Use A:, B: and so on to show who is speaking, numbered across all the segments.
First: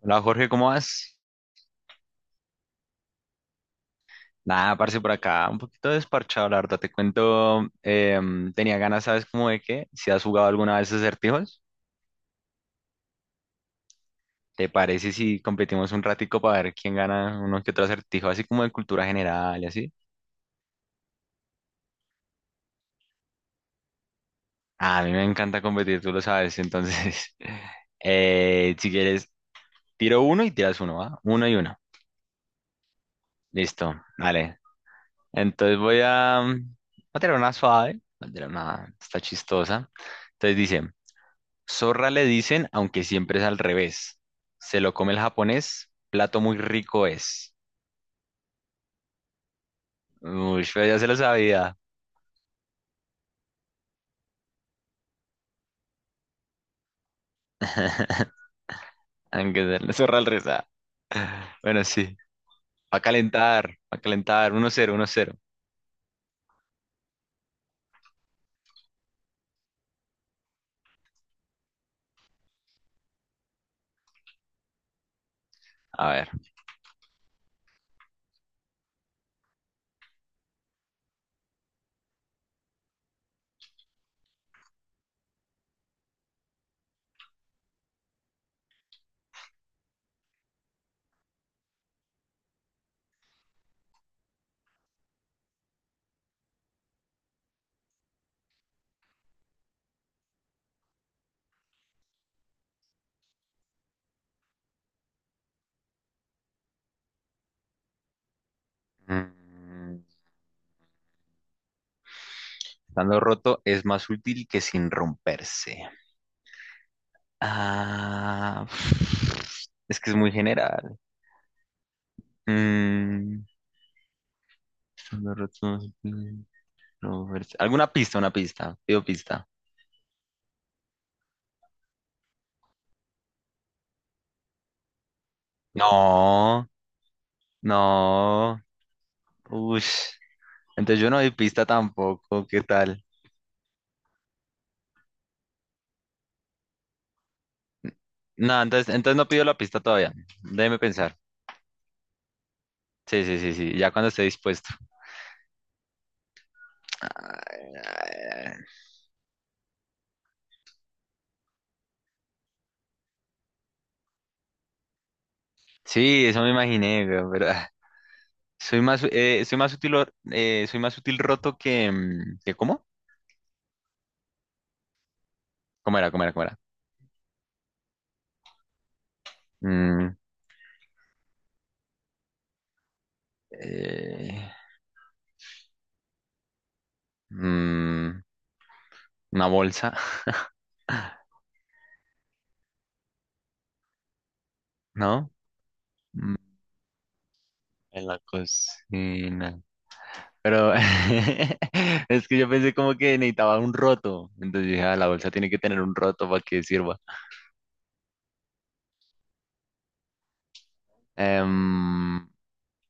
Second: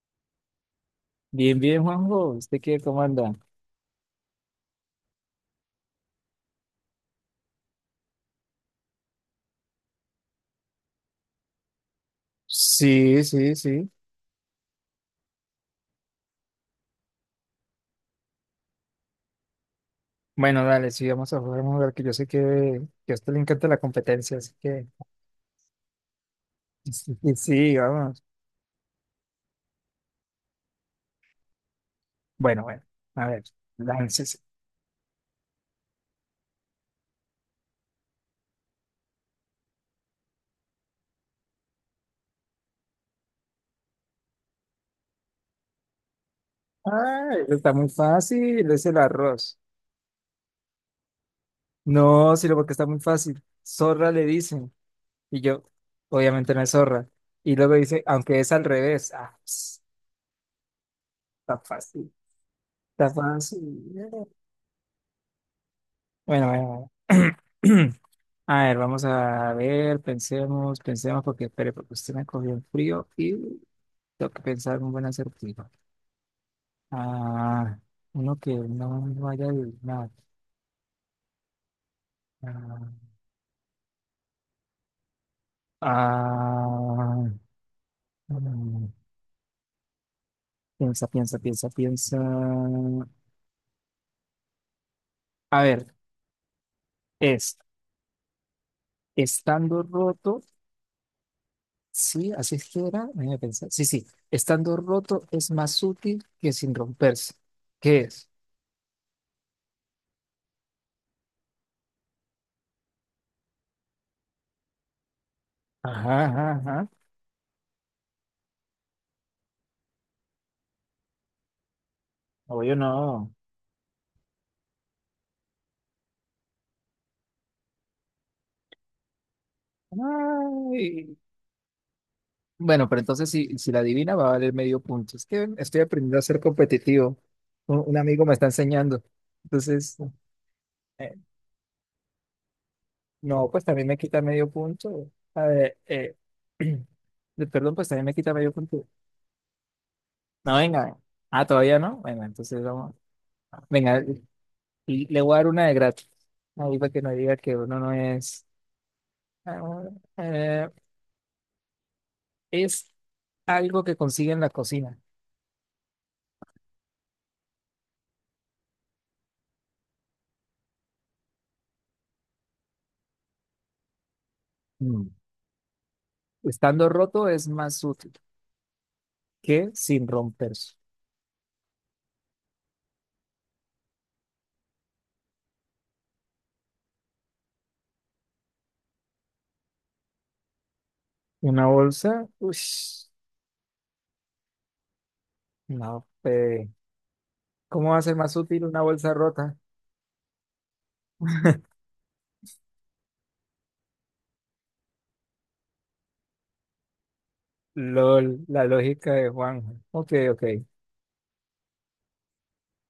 A: Hola Jorge, ¿cómo vas?
B: Bien, bien, Juanjo. ¿Usted qué, cómo anda?
A: Nada, parce, por acá, un poquito desparchado, la verdad, te cuento, tenía ganas, ¿sabes cómo de qué? Si has jugado alguna vez acertijos,
B: Sí, sí, sí.
A: ¿te parece si competimos un ratico para ver quién gana uno que otro acertijo, así como de cultura general y así?
B: Bueno, dale, sí, vamos a jugar vamos a lugar que yo sé que a usted le encanta la competencia, así que
A: Ah, a mí me encanta competir, tú lo sabes,
B: sí,
A: entonces,
B: sí, vamos.
A: si quieres, tiro uno y tiras uno, ¿va? Uno y uno,
B: Bueno, bueno, a ver,
A: listo,
B: láncese.
A: vale. Entonces voy a tirar una suave, voy a tirar una, está chistosa. Entonces dice... Zorra le dicen, aunque siempre es al revés. Se lo come el japonés, plato muy rico
B: Ah, eso
A: es.
B: está muy fácil, es el arroz.
A: Uy, pero ya se lo sabía.
B: No, sino porque está muy fácil. Zorra le dicen, y yo, obviamente no es zorra. Y luego dice, aunque es al revés. Ah,
A: Aunque sea
B: ps,
A: la zorra al revés.
B: está
A: Ah. Bueno, sí.
B: fácil,
A: Va a
B: está fácil.
A: calentar, va a calentar. Uno cero, uno cero.
B: Bueno, bueno, bueno. A ver, vamos a ver, pensemos, pensemos, porque espere, porque usted me cogió el frío y tengo que pensar un buen acertijo.
A: A ver.
B: Ah, uno que no vaya a adivinar. Ah, ah, mm, piensa, piensa, piensa, piensa. A ver, es estando roto, sí, así es que era, déjame pensar. Sí, sí, estando roto es más útil que sin romperse. ¿Qué es?
A: Mm, Estando roto es más útil que sin romperse.
B: Ajá, ajá, ajá.
A: Ah, es que es muy general.
B: Obvio no.
A: Mm, estando roto es más útil que sin romperse. ¿Alguna pista? Una pista. Pido pista.
B: Ay. Bueno, pero entonces si la adivina va a valer medio punto. Es que estoy aprendiendo a ser
A: No.
B: competitivo. Un amigo me está
A: No,
B: enseñando. Entonces,
A: ush. Entonces yo
B: eh,
A: no doy pista tampoco, ¿qué tal?
B: no, pues también me quita medio punto. A ver, perdón, pues también me quita medio
A: No,
B: punto.
A: entonces, entonces no pido la pista todavía.
B: No,
A: Déjeme
B: venga.
A: pensar.
B: Ah, todavía no. Bueno, entonces vamos.
A: Sí, sí, sí, sí, ya
B: Venga,
A: cuando esté dispuesto.
B: y le voy a dar una de gratis. Ahí para que no diga
A: Ay,
B: que uno no
A: ay,
B: es.
A: ay.
B: Ah, eh, es algo que consigue en la cocina.
A: Sí, eso me imaginé, güey, pero ah, soy más soy más útil roto que, que ¿cómo?
B: Mm.
A: ¿Cómo era? ¿Cómo era? ¿Cómo era?
B: Estando roto es más útil que sin
A: Mm,
B: romperse.
A: eh, mm, una bolsa,
B: Una bolsa, uy,
A: ¿no?
B: no,
A: Mm.
B: ¿cómo va a
A: En
B: ser
A: la
B: más útil una bolsa rota?
A: cocina. Pero es que yo pensé como que necesitaba un roto. Entonces yo dije, "Ah, la bolsa tiene que tener un roto para que sirva."
B: LOL, la lógica de Juan. Ok, ok.
A: Em,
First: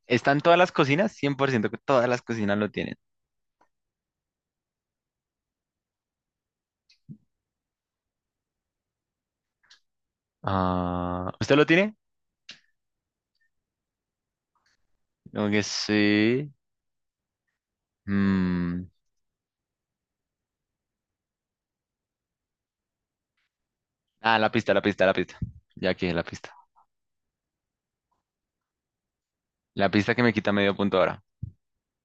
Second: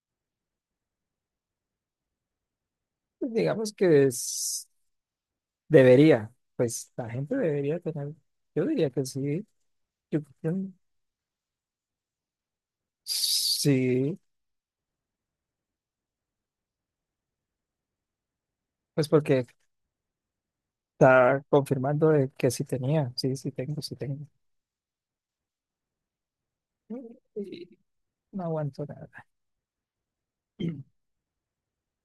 A: ¿está en todas las cocinas? Cien por ciento que todas las cocinas lo tienen.
B: Pues digamos que es, debería, pues la gente debería tener, yo diría que sí, yo, yo-
A: Ah, ¿usted lo tiene?
B: sí,
A: Como que sí. Mm.
B: pues porque está confirmando de que sí tenía, sí, sí tengo, sí tengo.
A: Ah, la pista, la pista, la pista. Ya que la pista.
B: Y no aguanto nada.
A: La pista que me quita medio punto ahora.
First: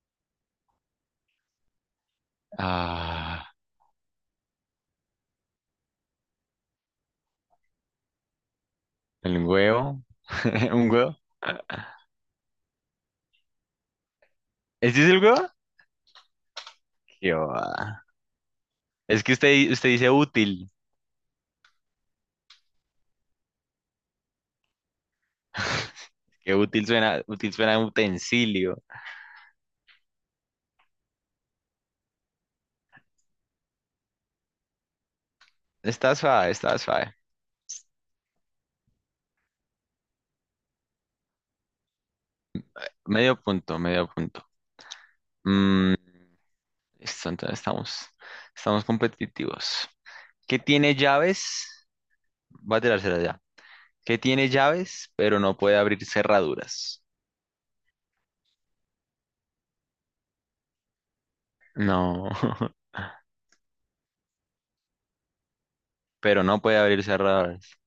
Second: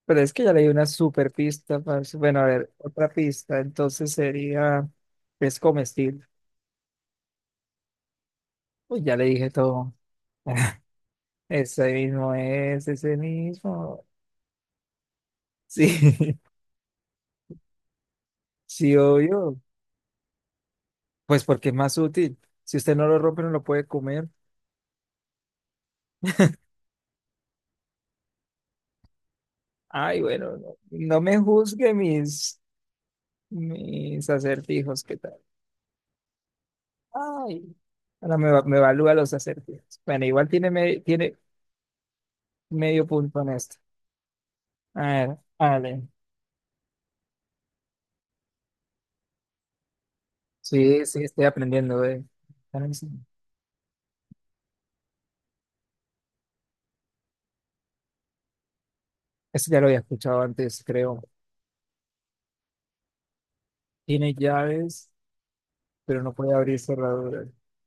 B: Pero es que ya leí una super pista, parce. Bueno, a ver, otra
A: Ah,
B: pista, entonces sería, es comestible. Uy, ya le
A: el
B: dije todo.
A: huevo. ¿Un huevo?
B: Ese mismo es, ese mismo.
A: ¿Este es el huevo?
B: Sí,
A: Qué va.
B: sí,
A: Es que
B: obvio.
A: usted dice útil.
B: Pues porque es más útil. Si usted no lo rompe, no lo puede comer.
A: Qué útil suena un utensilio.
B: Ay, bueno, no, no me juzgue mis acertijos, ¿qué tal?
A: Está suave, está suave.
B: Ay, ahora me, me evalúa los acertijos. Bueno, igual tiene, tiene medio
A: Medio
B: punto en esto.
A: punto, medio punto.
B: A ver,
A: Mm,
B: vale.
A: listo, estamos competitivos. ¿Qué tiene
B: Sí, sí, estoy
A: llaves?
B: aprendiendo, eh.
A: Va a tirársela ya. ¿Qué tiene llaves, pero no puede abrir cerraduras?
B: Esto ya lo había escuchado antes, creo.
A: No,
B: Tiene llaves pero no
A: pero
B: puede
A: no
B: abrir
A: puede abrir
B: cerraduras.
A: cerraduras.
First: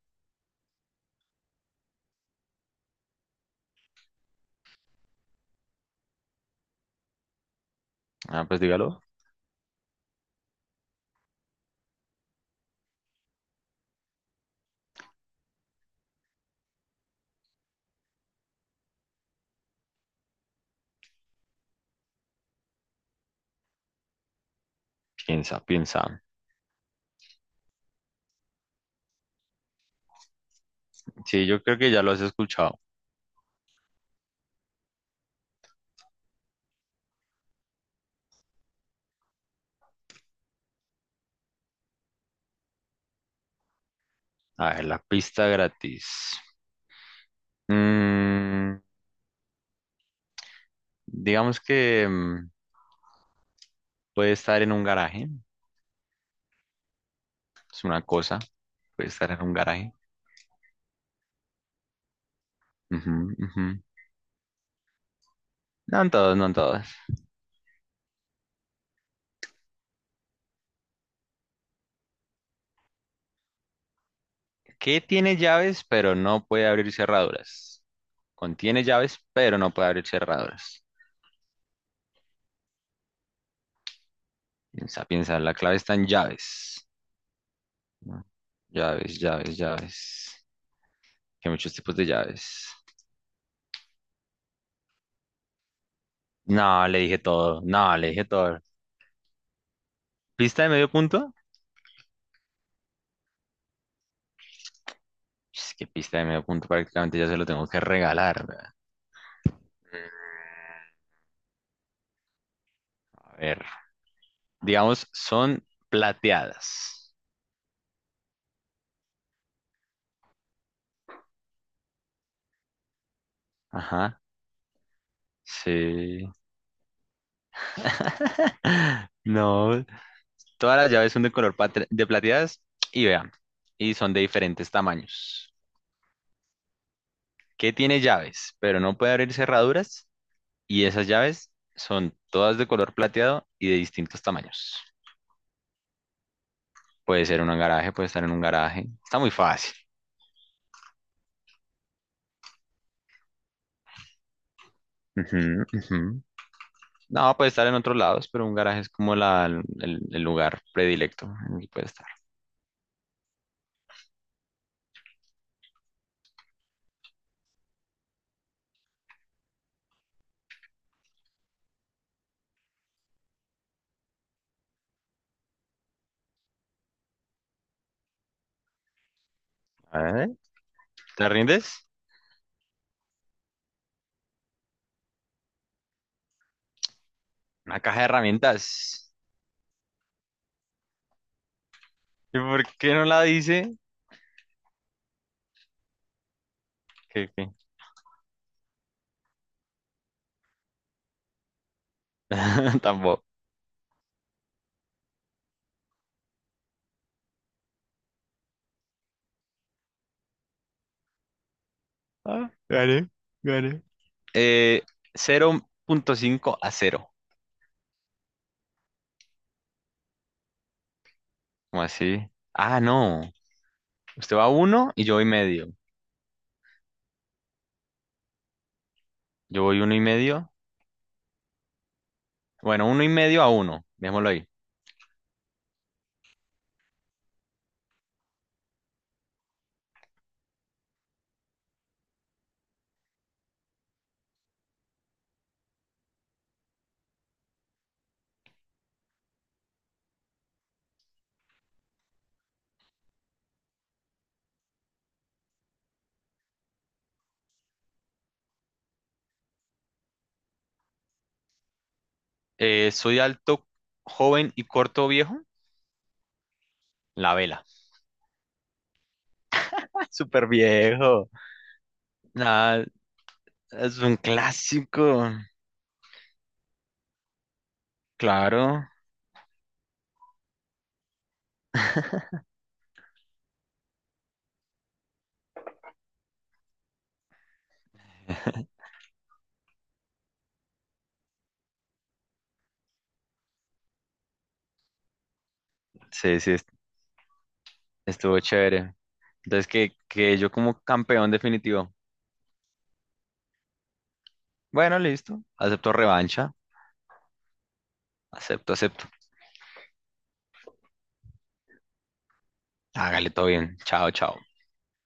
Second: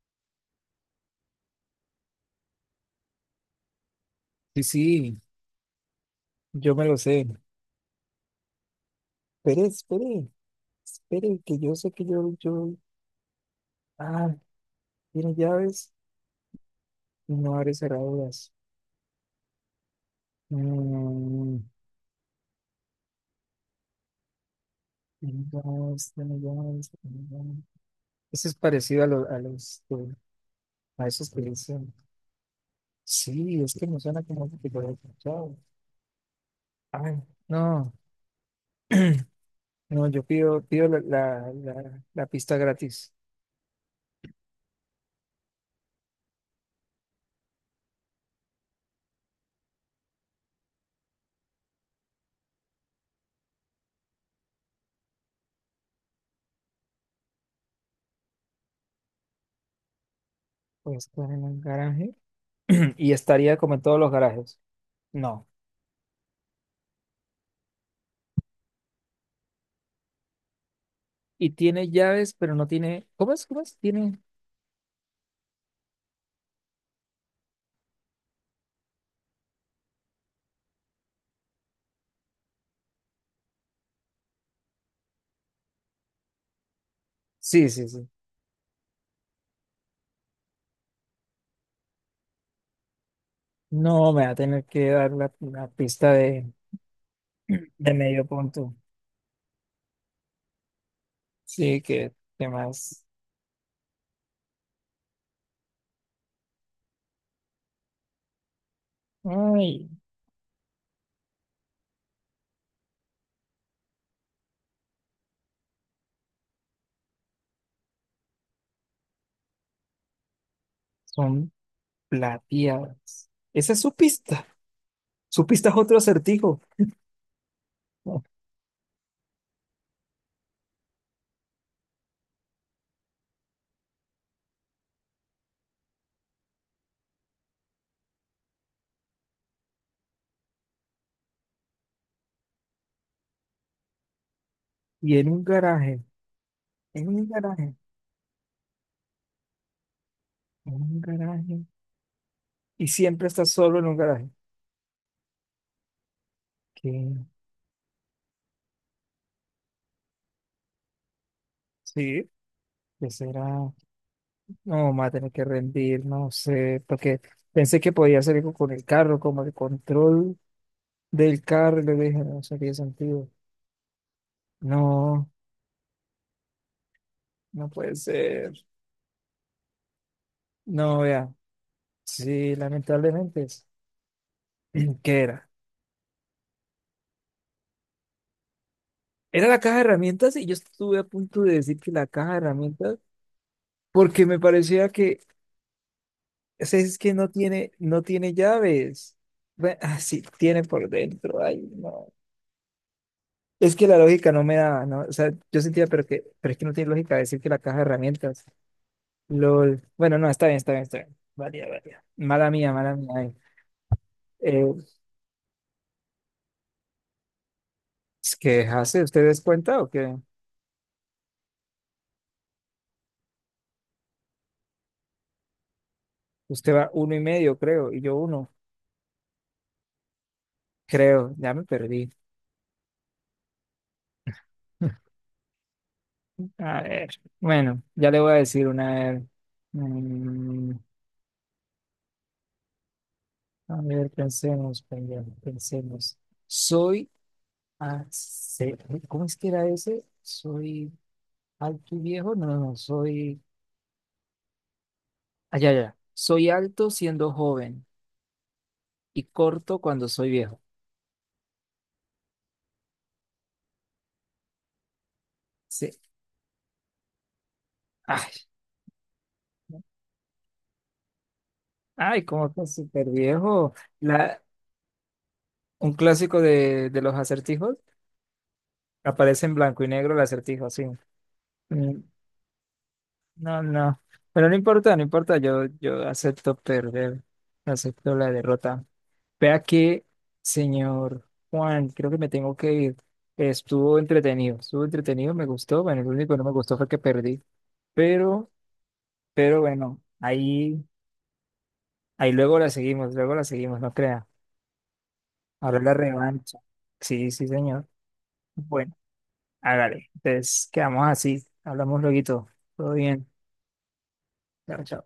B: Sí, sí, yo me lo sé.
A: Ah, pues dígalo.
B: Espere, espere, espere, que yo sé que ah, tiene llaves y no abre cerraduras. Mm, tiene
A: Piensa, piensa.
B: llaves, tiene llaves, tiene llaves. Eso es parecido a a esos que
A: Sí, yo creo que
B: dicen.
A: ya lo has escuchado.
B: Sí, es que me suena como que lo he escuchado. Ay, no, no, yo pido, pido la pista gratis.
A: A ver, la pista gratis. Mm, digamos que... puede estar en un garaje, es una cosa. Puede estar en un garaje.
B: Pues, ¿estar en el garaje? Y
A: Ujú,
B: estaría
A: ujú.
B: como en todos los garajes. No.
A: No en todos, no en todos.
B: Y tiene llaves, pero no tiene. ¿Cómo es? ¿Cómo es? Tiene.
A: ¿Qué tiene llaves, pero no puede abrir cerraduras? Contiene llaves, pero no puede abrir cerraduras. Piensa, piensa, la clave está en llaves.
B: Sí, sí, sí.
A: ¿No? Llaves, llaves, llaves. Que hay muchos tipos de llaves.
B: No, me va a tener que dar la pista
A: No, le dije todo.
B: de
A: No, le dije
B: medio
A: todo.
B: punto.
A: ¿Pista de medio punto?
B: Sí, que demás.
A: Es que pista de medio punto prácticamente ya se lo tengo que regalar. ¿Verdad?
B: Ay,
A: Mm, a ver. Digamos, son plateadas.
B: son plateadas. Esa es su
A: Ajá,
B: pista. Su pista es otro
A: sí.
B: acertijo. Oh,
A: No, todas las llaves son de color de plateadas y vean, y son de diferentes tamaños. ¿Qué tiene llaves? Pero no puede abrir cerraduras, y esas llaves son todas de color plateado y de distintos tamaños.
B: y en un garaje, en
A: Puede
B: un
A: ser en un
B: garaje,
A: garaje, puede estar en un garaje. Está muy fácil.
B: en un garaje. Y siempre está solo en un garaje.
A: Ujú, ujú.
B: ¿Qué?
A: No, puede estar en otros lados, pero un garaje es como el lugar predilecto en el que puede estar.
B: Sí, ¿qué será? No, me va a tener que rendir, no sé, porque pensé que podía hacer algo con el carro, como el control del carro y le dije, no sé qué sentido. No, no puede ser.
A: A ver,
B: No,
A: ¿te
B: vea.
A: rindes?
B: Sí, lamentablemente es. ¿Qué era?
A: Una caja de herramientas.
B: Era la caja de herramientas y yo estuve a punto de decir que la caja de
A: ¿Y por qué
B: herramientas,
A: no la dice?
B: porque me parecía que, o sea, es que no
A: Que, que-
B: tiene, no tiene llaves. Bueno, ah, sí, tiene por dentro. Ay, no.
A: Tampoco.
B: Es que la lógica no me daba, ¿no? O sea, yo sentía, pero que, pero es que no tiene lógica decir que la caja de herramientas. LOL. Bueno, no, está bien, está bien, está bien. Vale, vale. Mala
A: Ah,
B: mía, mala
A: gané,
B: mía. Ay.
A: gané.
B: Eh,
A: Eh, 0.5 a cero.
B: Es que hace, ¿ustedes cuenta o qué?
A: ¿Cómo así? Ah, no. Usted va a 1 y yo voy medio.
B: Usted va uno y medio, creo, y yo uno,
A: Yo voy uno y medio.
B: creo, ya me perdí.
A: Bueno, uno y medio a uno. Dejémoslo ahí.
B: A ver, bueno, ya le voy a decir una vez. Mm, a ver, pensemos, pensemos, pensemos. Soy, ace- ¿Cómo es que era ese? Soy alto y viejo, no, no, soy, allá, ya, ya. Soy alto siendo joven y corto cuando soy viejo.
A: Soy alto, joven y corto viejo.
B: Sí.
A: La vela.
B: Ay,
A: Ah, súper viejo.
B: ay, cómo que
A: Nada,
B: súper viejo.
A: es un
B: La,
A: clásico.
B: Un clásico de los acertijos.
A: Claro.
B: Aparece en blanco y negro el acertijo, sí. Mm, no, no. Pero no importa, no importa. Yo acepto perder. Acepto la derrota. Vea que, señor Juan, creo que me tengo que ir. Estuvo entretenido, me gustó. Bueno, lo único que
A: Sí,
B: no me
A: sí,
B: gustó fue que perdí.
A: estuvo
B: Pero,
A: chévere.
B: pero
A: Entonces,
B: bueno,
A: que yo como
B: ahí,
A: campeón definitivo.
B: ahí luego la seguimos, no crea.
A: Bueno, listo.
B: Ahora
A: Acepto
B: la
A: revancha.
B: revancha. Sí, sí, señor.
A: Acepto,
B: Bueno.
A: acepto.
B: Hágale. Entonces, quedamos así. Hablamos luego. Todo bien.
A: Hágale todo bien. Chao, chao.
B: Chao, chao.